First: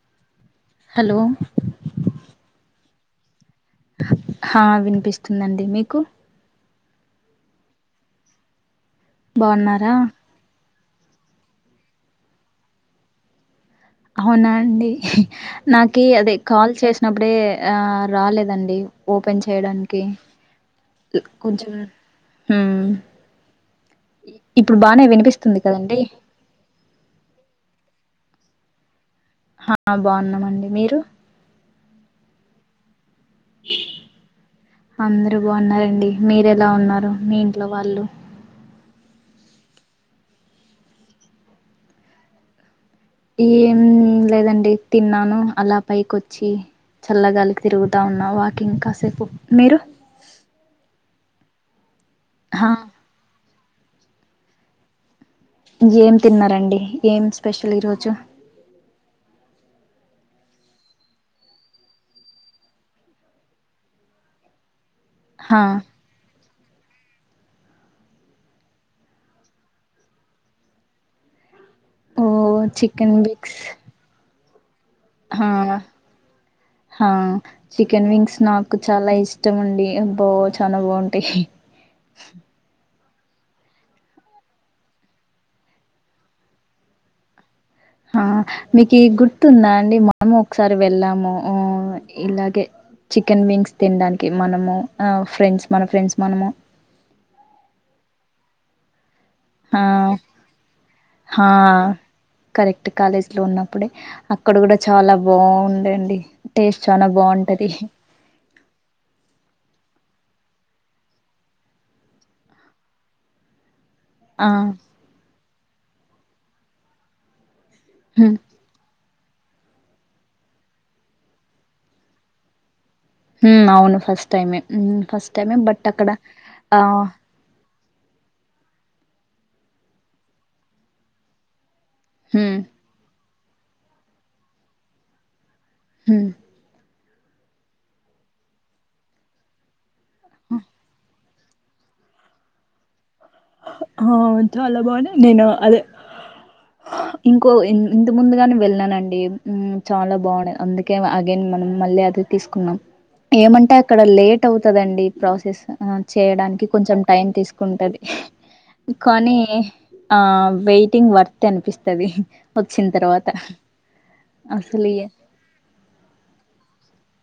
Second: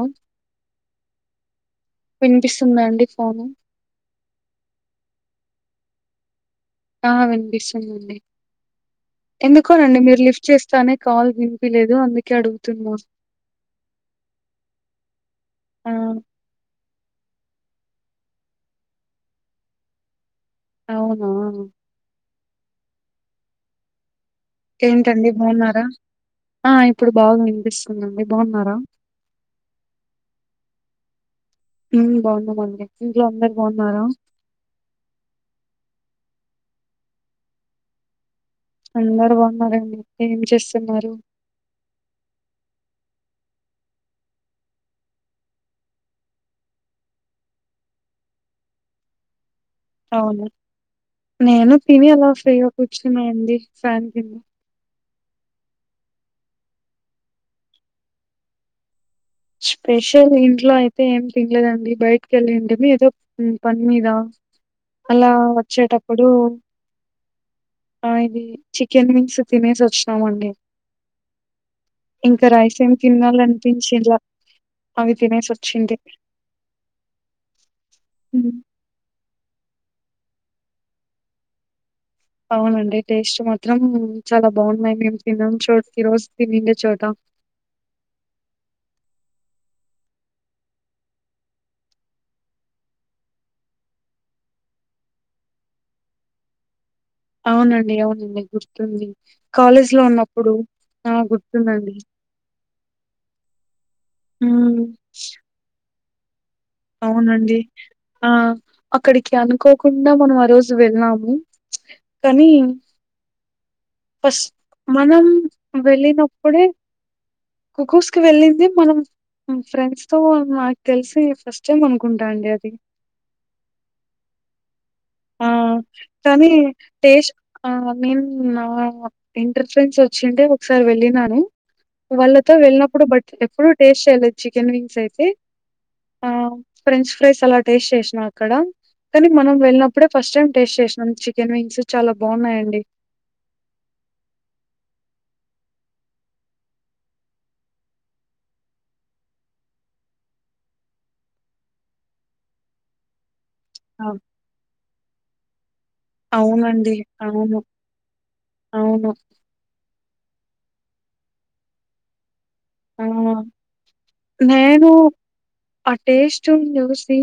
అ hello విన్పిస్తుందండి sorry హా వినిపిస్తుందండి మీకు ఆ వినిపిస్తుందండి బాగున్నారా ఎందుకోనండి మీర్ లిఫ్ట్ చేస్ చా కాల్ వినిపిలేదు అందుకే అడుగుతున్న అవున అండి ఆ నాకి అదే కాల్ చేసినప్పుడే యా రాలేదండి ఓపెన్ చేయడానికి అవునా కొంచం ఉమ్ ఏంటండి బాగున్నార ఆ ఇప్పుడు బాగా వినిపిస్తుందండి బావున్నార హాబాగున్నానండి మీరు ఉమ్ బావున్నా మండి అందరు బాగున్నారంండి మీరెలా ఉన్నారు మీ ఇంట్లో వాళ్ళు అందరు బాగున్నారండి ఏం చేస్తున్నారు ఏం లెదండి తిన్నాను అలా పైకి వచ్చి చల్లగాలి తిరుగుతా ఉన్నా వాకింగ్ కాసేపు మిరు అవును నేను తిని అల ఫ్రీగా కూర్చున్నా అండి ఫ్యాన్ కి ఏం తిన్నరండి ఏం స్పెషల్ ఈరోోజు స్పెషల్ ఇంట్లో అయితే ఏం తినలేదండి బయటికి వెళ్ళింటేమ ఏదో పని మీద అలా హా వచ్చేటప్పుడు ఆ ఇది చికెన్ వింగ్స్ తినేసి వచ్చినామండి ఓ ఇంకా రైస్ ఏం చికెన్ తినాల విక్స్ అనిపించేలా హా హా చికెన్ వింగ్స్ హ్మ్. నాకు చాలా ఇష్టం ఇష్టం ఉండి అబో చాలా బాగుంటాయి అవునండి. టేస్ట్ మాత్రం చాలా బాగున్నాయి మేము తిన్నాం చూ ఈ రోజు తినిండే చోట ఆ మీకు గుర్తుందా అండి మనము ఒకసారి వెళ్ళాము ఉమ్ ఇలాగే చికెన్ వింగ్స్ తినడానికి మనము ఫ్రెండ్స్ మన ఫ్రెండ్స్ మనము అవునండి అవునండి గుర్తుంది ఆ కాలేజీలో ఉన్నప్పుడు ఆ! హా గుర్తుందండి. కరెక్ట్ కాలేజీ లో ఉన్నప్పుడే అక్కడ కూడా హ్మ్. చాలా బాగుందండి టేస్ట్ చాలా అవునండి. బాగుంటది ఆ! అక్కడికి అనుకోకుండా మనం ఆ రోజు వెళ్ళాము కానీ పశ ఆ మనం వెళ్ళినప్పుడే కుకుస్ కి హ్మ్ వెళ్ళింది మనం ఫ్రెండ్స్ తో నాకు తెలిసి ఫస్ట్ టైమ్ అనుకుంటా అండి అది ఉమ్ అవును ఫస్ట్ టైమ్ ఫస్ట్ ఆ! టైమ్ బట్ అక్కడ ఆ ఆ నేన్ నా ఇంటర్ ఫ్రెండ్స్ వచ్చింటే ఒకసారి వెళ్ళినను వాళ్ళతో హ్మ్ వెళ్ళినప్పుడు బట్టి ఎప్పుడు టేస్ట్ చేయ్యలేదు చికెన్ వింగ్స్ అయితే హ్మ్ ఆహ్, ఫ్రెంచ్ ఫ్రైస్ అలా టేస్ట్ చేసినా అక్కడ కాని మనం వెళ్ళిన యాప్ ఫస్ట్ టైం టేస్ట్ చేసాం న్వస్ చాలా బాగున్నాయండి ఆ చాలా బాగున్నాయి నేను అదే ఇంకో ఇంత ముందుగానే వెళ్ళనండి చాలా బాగున్నాయి అందుకే అగైన్ మనం మళ్ళీ అది తీసుకున్నాం ఏమంటే అక్కడ ఆ! లేట్ అవుతుందిండి ప్రాసెస్ చేయడానికి అవునండి. కొంచెం టైం అవును. తీసుకుంటుంది అవును. కొనే ఆ ఆ వెయిటింగ్ వర్తి అనిపిస్తుది ఆ అసలు నేను ఇగ అ టేస్టి చుస్ సే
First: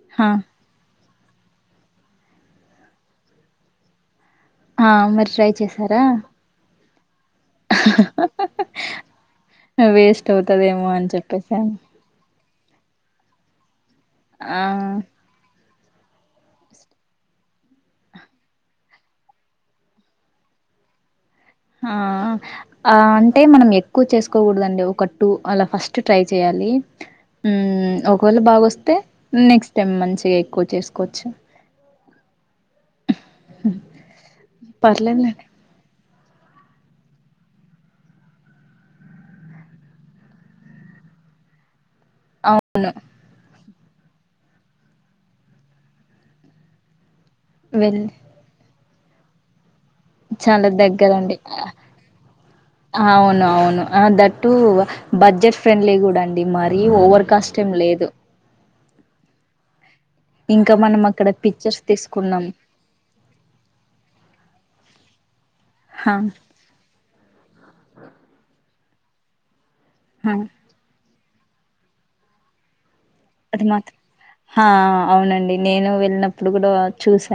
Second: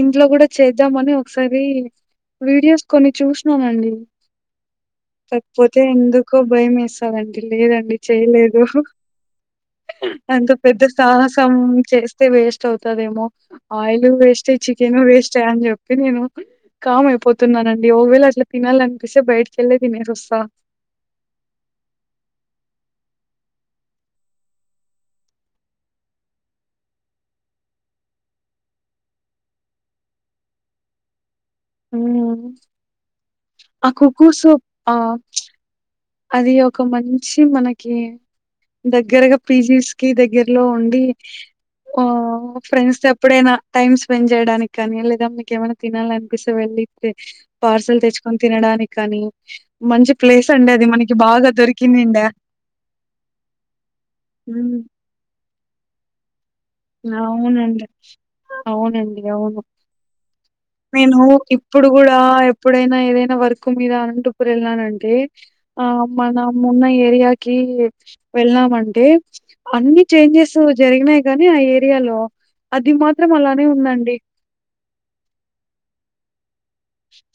ఇంట్లో హా కూడా చేద్దామని ఒకాసరి వీడియోస్ కొన్ని చూసినామండి ఆ మరి ట్రై తకపోతే చేసారా ఎందుకో భయం వేసు అదండి లేదండి చేయలేదు వేస్ట్ అంత పెద్ద అవుతదేమో అని సాహసం చెప్పేసాను చేస్తే వేస్ట్ అవుతదేమో ఆయిల్ వేస్టే ఆ చికెన్ వేస్టే అం చెప్ప అ నేను కామ్ అయిపోతున్నానండి ఒకవేళ అట్లా తినాలనిపిస్తే బయటికి వెళ్ళే తినేసి వస్తా ఆ ఆ అంటే మనం ఎక్కువ చేసుకోకూడదండి ఒక టూ అలా ఫస్ట్ ట్రై చేయాలి ఒకవేళ బాగొస్తే నెక్స్ట్ టైమ్ మంచిగా ఎక్కువ చేసుకోవచ్చు ఆ అక్క కోసం పర్లేదులేండి అది ఒక మంచి మనకి దగ్గరగా పీజీస్ కి దగ్గరలో ఉండి ఓ అవు ఫ్రెండ్స్ ఎప్పుడైనా టైమ్ స్పెండ్ చేయడానికి కానీ లేదా మీకేమైనా తినాలి అనిపిస్తే వెళ్ళి పార్సల్ వెళ్ళి తెచ్చుకొని తినడానికి కానీ మంచి ప్లేస్ అంటే గద అండి అవును అవును దట్టు హ్మ్. బ బడ్జెట్ ఫ్రెండ్లీ కూడాండి అది మరీ ఓవర్ కాస్ట్ ఏం అవునండి లేదు అవునండి అవును ఇంకా మనం నేను అక్కడ పిక్చర్స్ ఇప్పుడు కూడా తీసుకున్నాం ఎప్పుడైనా ఏదైనా వర్క్ మీద అనంతపూరు వెళ్ళనంటే ఆ హా మన ఉన్న ఏరియాకి వెళ్ళామండి ఏ అన్ని హా చేంజెస్ జరిగినాయి కానీ ఆ ఏరియాలో అది మాత్ర అది మాత్రం ఆ ఆ అవునండి నేను వెళ్ళినప్పు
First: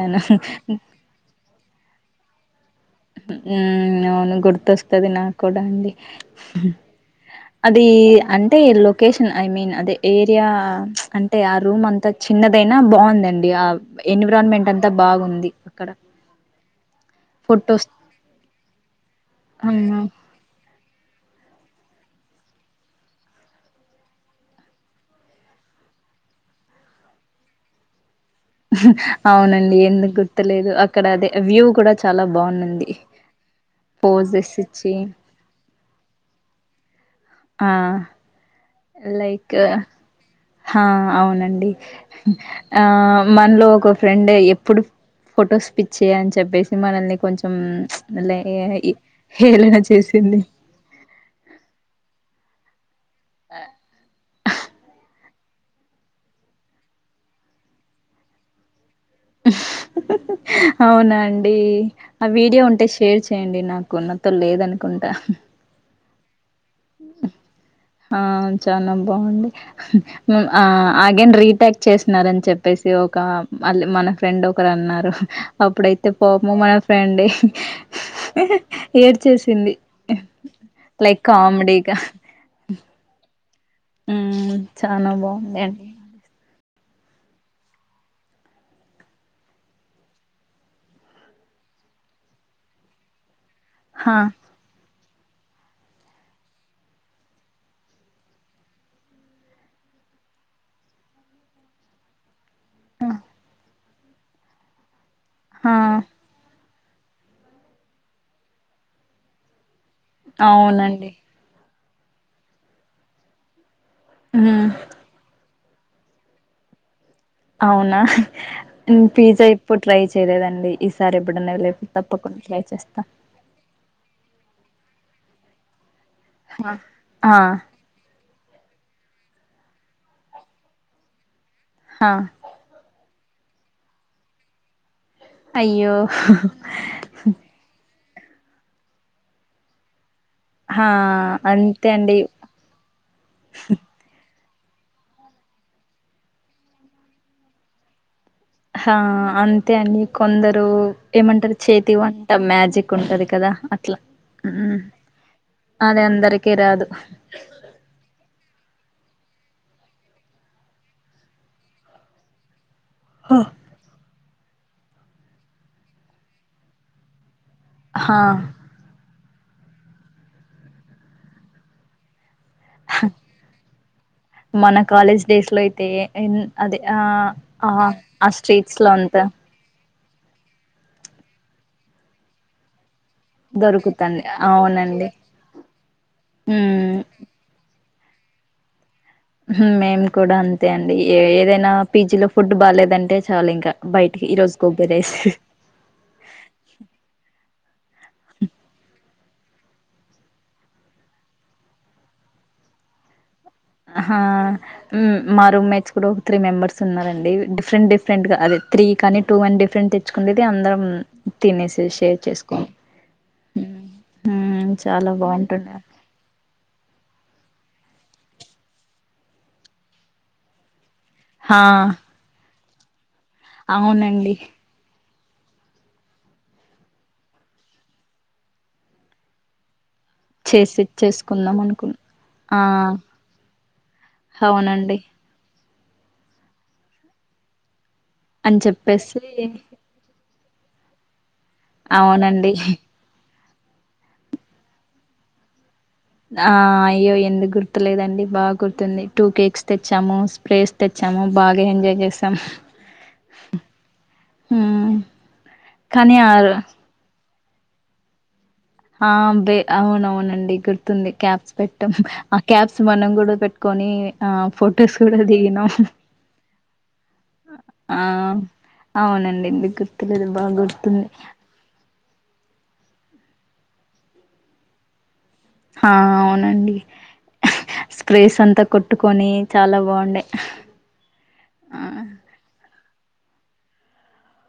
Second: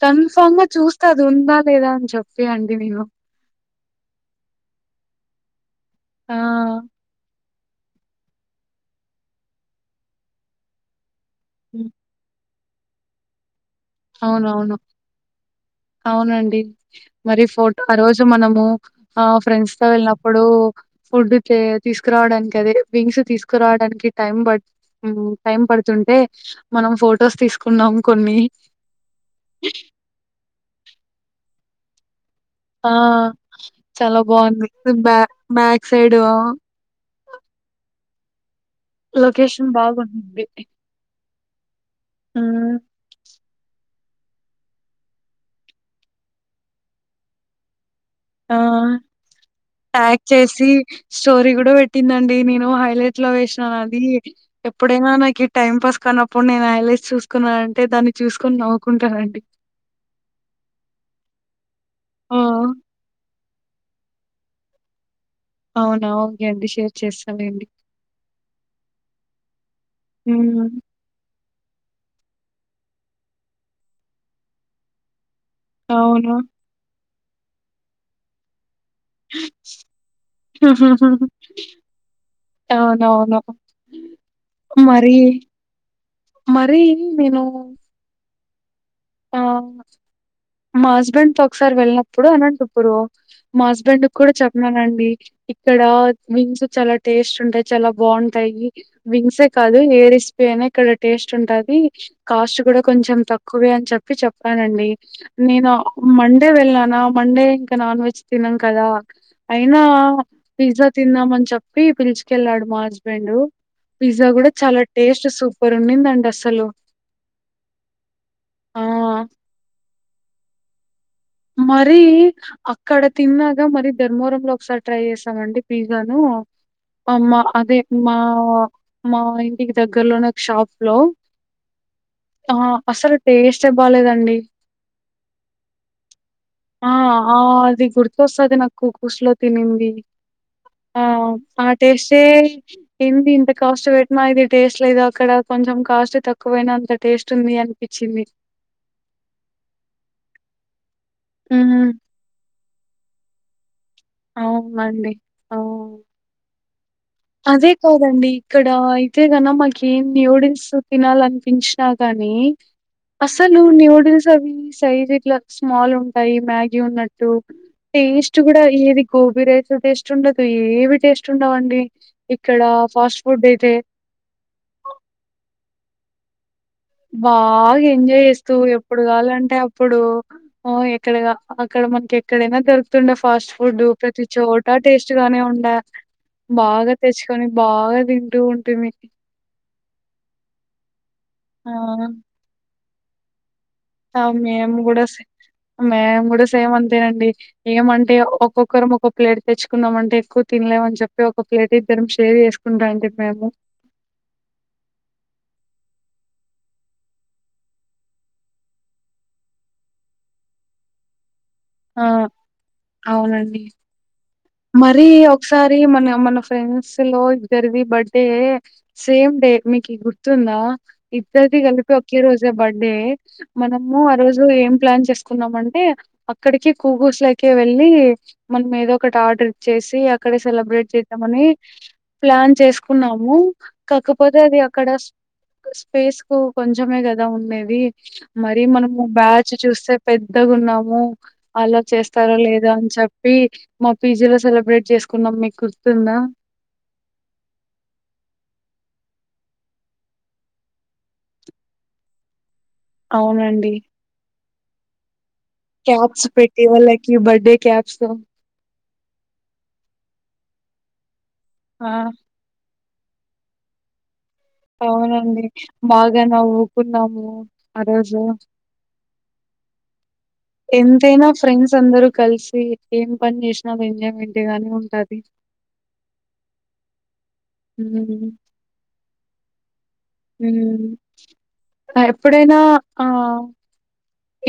కన్ఫర్మ్ గా చూస్తాది ఉా లేదా అని చెప్పి అండి తెలియో ఆ అవును గుర్తొస్తుంది నా కూడా అండి [inaudible] ఆ అది అంటే లొకేషన్ ఐ మీన్ అదే ఏరియా అంటే అంటే ఆ రూమ్ హ్మ్ అంతా చిన్న అయినా బాగుందండి ఆ రూమ్ అవునవును అవునండి మరి ఫోటో ఫొటోస్ ఆ రోజు మనము ఆ ఫ్రెండ్స్ తో మ్మ్ వెళ్ళినప్పుడు ఫుడ్ తీసుకురావడానికి అదే వింగ్స్ తీసుకురావడానికి టైం ప టైం పడుతుంటే మనం ఫొటోస్ తీసుకున్నాం కొన్ని అవునండి ఎందుకు గుర్తులేదు అక్కడ అదే వ్యూ కూడా చాలా బాగుంది ఆ చాలా పోజెస్ ఇచ్చి బాగుంది బ్యా బ్యాక్ సైడ్ ఆ లైక్ లొకేషన్ బాగుంది. హ అవునండి హ్మ్. ఆ మనలో ఒక ఫ్రెండ్ ఎప్పుడు ఫొటోస్ పిచ్చి అని చెప్పేసి మనల్ని కొంచెం లే ఆ ఇ హేళన ప్యాక్ చేసింది. చేసి స్టోరీ కూడా పెట్టిందండి నేను హైలే ఇంట్లో వేసినానని అది ఎప్పుడైనా నాకు టైం పాస్ కన్నప్పుడు నేను ఐల్స్ చూకున్నానునంటే దాన్ని చూసుకొనివు అవునండి ఆ వీడియో ఉంటే షేర్ చెయ్ చేయండి నాకు ఉన్నతం లేద అనుకుంటా అవునా అండి. షేర్ చేస్తాలేండి. ఆ చనా బాగుండి ఆ హ్మ్. ఆగేన్ రీతి టాక్ చేసినారని చెప్పేసి ఒక మళ్ళ మన ఫ్రెండ్ ఒకరు అన్నారు అప్పుడైతే అవును. పోము మన ఫ్రెండ్ ఏడ్చేసింది లైక్ కామెడీ అవునవును ఉమ్ చానా మరి బాగుందండి మరి మేను మా హస్బండ్ తో ఒకసారి వెళ్లినప్పుడు అనంతపురు మా హస్బండ్ కి హా కూడా చెప్పానండి ఇక్కడ వింగ్స్ చాలా టేస్ట్ ఉంటాయి చాలా బాగుంటాయి వింగ్సే కాదు ఏ రిస్పీ అయినా ఇక్కడ టేస్ట్ ఉంటది కాస్ట్ కూడా కొంచం తక్కువే అని చెప్ప చెప్ప చెప్పానండి నేను హా మండే వెల్ మండే ఇంకా నాన్ వెజ్ తినం కదా అ పిజ్జా అవునండి తిన్నామని చెప్ప పిలుచుకెళ్ళాడు మా హస్బెండ్ పిజ్జా కూడా ఉమ్ చాలా టేస్ట్ సూప్ ఎరున్నిందండి అస్సలు అవునా పిజ్జా ఎప్పు ట్రై చేయలేదండి. ఈసారి ఎప్పుడన్నా వెళ్ళేప్పుడు మరి తప్పకుండా ట్రై అక్కడ చేస్తా తిన్నాగా మరి ధర్మవరం లో ఒకసారి ట్రై చేసామండి. పి జ్జను ఆ అమ్మా అదే మా మా ఇంటికి దగ్గర్లో నే షాప్ లో హా ఆ అస్సలు టెస్టే బాలేదండి. అయ్యో ఆ ఆ అది గుర్తు వస్తది నాకు కూర్సులో తినింది. హా ఆ ఆ అంతే అండి టేస్టే ఎంటి ఇంత కాస్ట్ పెట్టిన ఇది. టేస్ట్ లేదు. అక్కడ కొంచెం కాస్ట్ తక్కువైనా అంత టేస్ట్ ఉంది. అనిపించింది హా అంతే అండి కొందరు ఏమంటారు. హ్మ్. చేతి వంట మ్యాజిక్ ఉంటది. కదా అట్లా హ్ అవునండి. అవును. అదే అందరికీ రాదు. అదే కాదండి. ఇక్కడ అయితే గాన్నా మాకేంది న్యూడిల్స్ తినాలనిపించినా గాని అఅస్సలు న్యూడిల్స్ అవి సైజ్ ఇట్లా స్మాల్ ఉంటాయి. మ్యాగీ ఉన్నట్టు హా టెస్ట్ కూడా ఏది గోబీ రైస్ టేస్ట్ ఉండదు. ఏవి టేస్ట్ ఉండవు అండి. ఇ మన కాలేజ్ డేస్ లో అయితే ఏన్ అదే ఆ ఆ బాగా ఆ స్ట్రీట్స్ లో అంత ప్పుడు ఆ ఎక్కడ అక్కడ మనకి ఎక్కడైనా దొరు తుండ ఫాస్ట్ ఫుడ్ దొరుకుతంది ప్రతి చోటా అవునండి టేస్ట్ గానే ఉండ బాగా ఉమ్ తెచ్చుకొని బాగా తింటూ ఉంటే మీకి హ్ మేము కూడా అంతే అండి. ఏ ఏదైనా ఆ! పీజీ లో ఫుడ్ బాగలేదం టే చాలు ఇంకా ఆ బయటికి ఈరోజు మేము గోబీ కూడా రైస్ మేము కూడా సేమ్ అంతేనండి ఏమంటే ఒక్కొక్కరు ఒక్కొ ప్లేట్ తెచ్చుకున్నాం అంటే ఎక్కువ తినలేమని చెప్పి ఒక ప్లేట్ ఇద్దరం షేర్ చేసుకుంటా అని చెప్పాము హ మా రూమ్ మేట్స్ కూడా ఒక త్రీ మెంబర్స్ ఉన్నారండి డిఫరెంట్ డిఫరెంట్ గా అదే త్రీ కానీ టూ అని డిఫరెంట్ తెచ్చుకునేది అందరం తినేసి ఆ షేర్ చేసుకోం ఉమ్ మరి చాలా ఒకసారి బాగుంటుండే మన మన ఫ్రెండ్స్ లో ఇద్దరివీ బర్త్డే టే సేమ్ డే మీకు గుర్తుందా ఇద్దరిది హా గలిపి ఒకే రోజు జుఎ బడ్డే మనము ఆ అవునండి రోజు ఏం ప్లాన్ చేస్ కున్నమంటే, అక్కడికి కూగూస్ లెకే వెళ్ళి మనంమేదో ఒకటి ఆర్డర్ చేస్ టె అక్కడ చేసి సెలబ్రేట్ చేద్దామని చేసుకుందాం అనుకున్ ప్లాన్ ఆ చేసుకున్నాము. కాకపోతే అది అక్కడ అవునండి క్క స్పేస్ కు కొంచమే కదా ఉండేది. అని మరి మనము చెప్పేసి బ్యాచ్ చూస్తే పెద్ద ద్దగున్నాము అలో చేస్తారో అవునండి లేదో అని చెప్ప వీక్స్ మా పీజీ లో సెలబ్రేట్ చేసుకున్నాం మీకు గుర్తుందా ఆ అయ్యో ఎందుకు గుర్తులేదండి బాగా గుర్తుంది టూ కేక్స్ తెచ్చాము, స్ప్రేస్ తెచ్చాము బాగా ఎంజాయ్ చేసాం. అవునండి హు క్యాప్స్ పెట్టి వాళ్ళకి బర్డే క్యాబ్స్ తొ ఆ బే ఔనౌనండి గుర్తుంది. కాప్స్ పెట్టమ్, ఆ కబ్స్ స్స్ మనం గుడా పెట్ట్కొని అవునండి బాగా నవ్వుకున్నాము ఆ రోజు అవునండి ఎందుకు గుర్తులేదు బాగా గుర్తుంది ఎంతైనా ఫ్రెండ్స్ అందరు కలిసి ఏం పన్న్ చేస్నా ఒ ఎంజాయ్ మెంటే గాని ఉంటా హా అవునండి స్ప్రేస్ అంతా కొట్టుక్ కొని చాలా బాగుండే ఉ, ఆ అ ఎప్పుడైనా ఆ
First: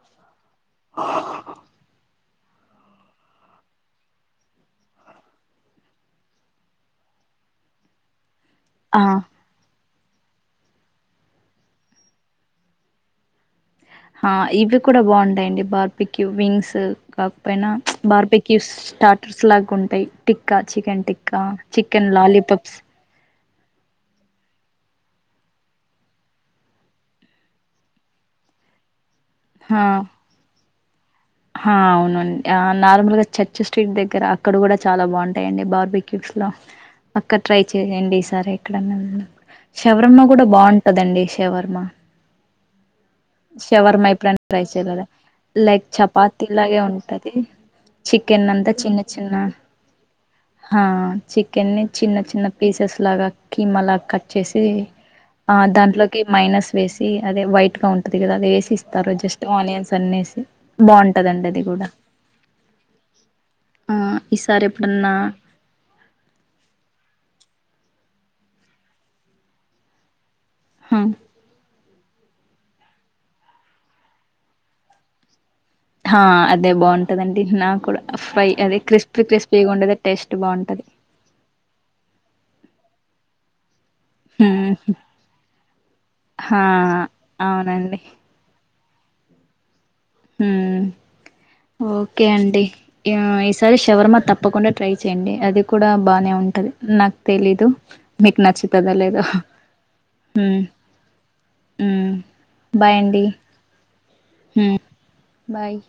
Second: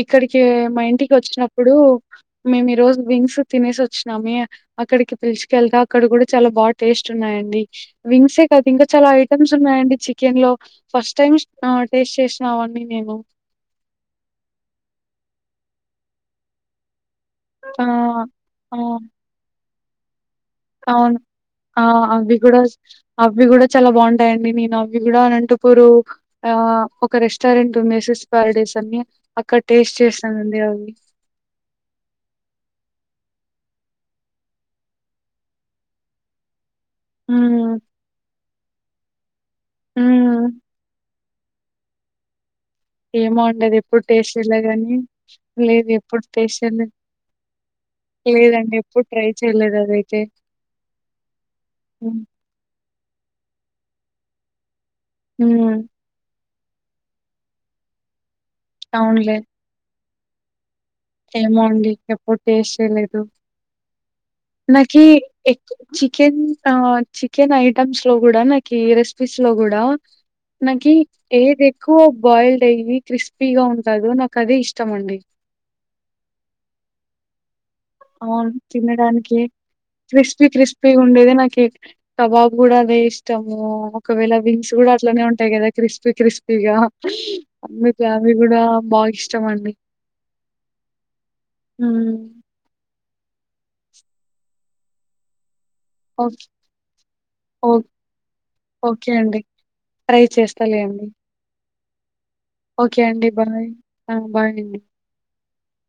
ఇక్కడి కే మా ఇంటికి వచ్చినప్పుడు మేము ఈ రోజు వింగ్స్ తినేసి వచ్చినామి, అక్కడికి పిల్చుకెల్త అక్కడ కూడా చాలా బా టేస్ట్ ఉన్నాయండి వింగ్సె త తింక ఆ చాలా ఐటమ్స్ ఉన్నాయండి. చికెన్ లో ఫస్ట్ టైంస్ ఆ టేస్ట్ చేస్నాంవండి నేను ఆ ఇవి కూడా బావుంటాయండి బార్బిక్యూ, వింగ్స్ కాకపోయినా ఆ ప్చ్ బార్బెకివ్స్, ఆ స్టాట్రర్స్ లాగు రి అవును ఆ అవి కూడా లాలీపాప్స్ అవి కూడా చాలా బావుంటాయండి నేను అవ్ ఇవి కూడా అనంటపూరు, ఆ ఒక రెస్టారెంటుంది మెసెస్ పార్డేస్ అన్ని అక్కడ టేస్ట్ చేసానండి అవి హా అవునండి ఆ నార్మల్గా చర్చ్ స్ట్రీట్ దగ్గర అక్కడ కూడా చాలా బాగుంటాయిండి బార్బీ క్యూట్స్ లో అక్క ఉమ్ ట్రై చేయండి ఈ సారి దండం శవరమ్మ కూడా ఉమ్ బావుంటదండి. తెవర్మ ఏమో అండి అదెప్పుడు టేస్ట్ సేలగాని, లేదు ఎప్పుడ్ టిలాగె ఉంటది చికెన్ నంత లేదండి చిన్న ఎప్పుడు ట్రై చిన్న, చేయలేదు అదైతే. ఆ చిక్కెన్నె చిన్న హ్మ్. చిన్న ఫీ పీసెస్ లాగా, కీమలాగ కట్ చేసి ఆ హ్మ్. దాంట్లోకి మైనస్ వేసి అదే వైట్ గా ఉంటది కదా అదే సిస్తారు జస్ట్ ఆనియన్స్ కన్నేసి ఏమోండి ఎప్పుడు టేస్ట్ చేయలేదు ఆ ఈసారి నాకి ఎప్పుడన్నా ఎక్ చికెన్ చికెన్ ఐ ఐమ్స్ లో కూడా నాకు ఈ రెసిపీస్ లో కూడా నాకి హా ఏది ఎక్కువ బాయిల్డ్ అయి క్రిస్పీగా ఉంటది నాకు అదే ఇష్టం అండి ఆ అదే బాగుంటదండి నా అవును తినడానికి ఉండేది టేస్ట్ క్రిస్పీ బాగుంటది క్రిస్పీ ఉండేది నాకు కబాబ్ కూడా అదే ఇష్టం త ఒకవేళ వింగ్స్ హ్మ్ కూడా అట్లనే ఉంటాయి కదా క్రిస్పీ హా క్రిస్పీగా అప్పుడు అవునండి ఫ్యామిలీ కూడా బాగా ఇష్టం అండి హ్మ్. ఓకే అండి ఈసారి శవర్మ తప్పకుండా ట్రై చేయండి అది కూడా బానే ఓక్ ఉంటది నాకు తెలీదు ఓక్ మీకు నచ్చుతాదో ఓకే లేదు అండి. ట్రై చేస్తాలేండి. బాయ్ ఓకే అండి బాయ్. ఆ! బాయ్ అండి. బాయ్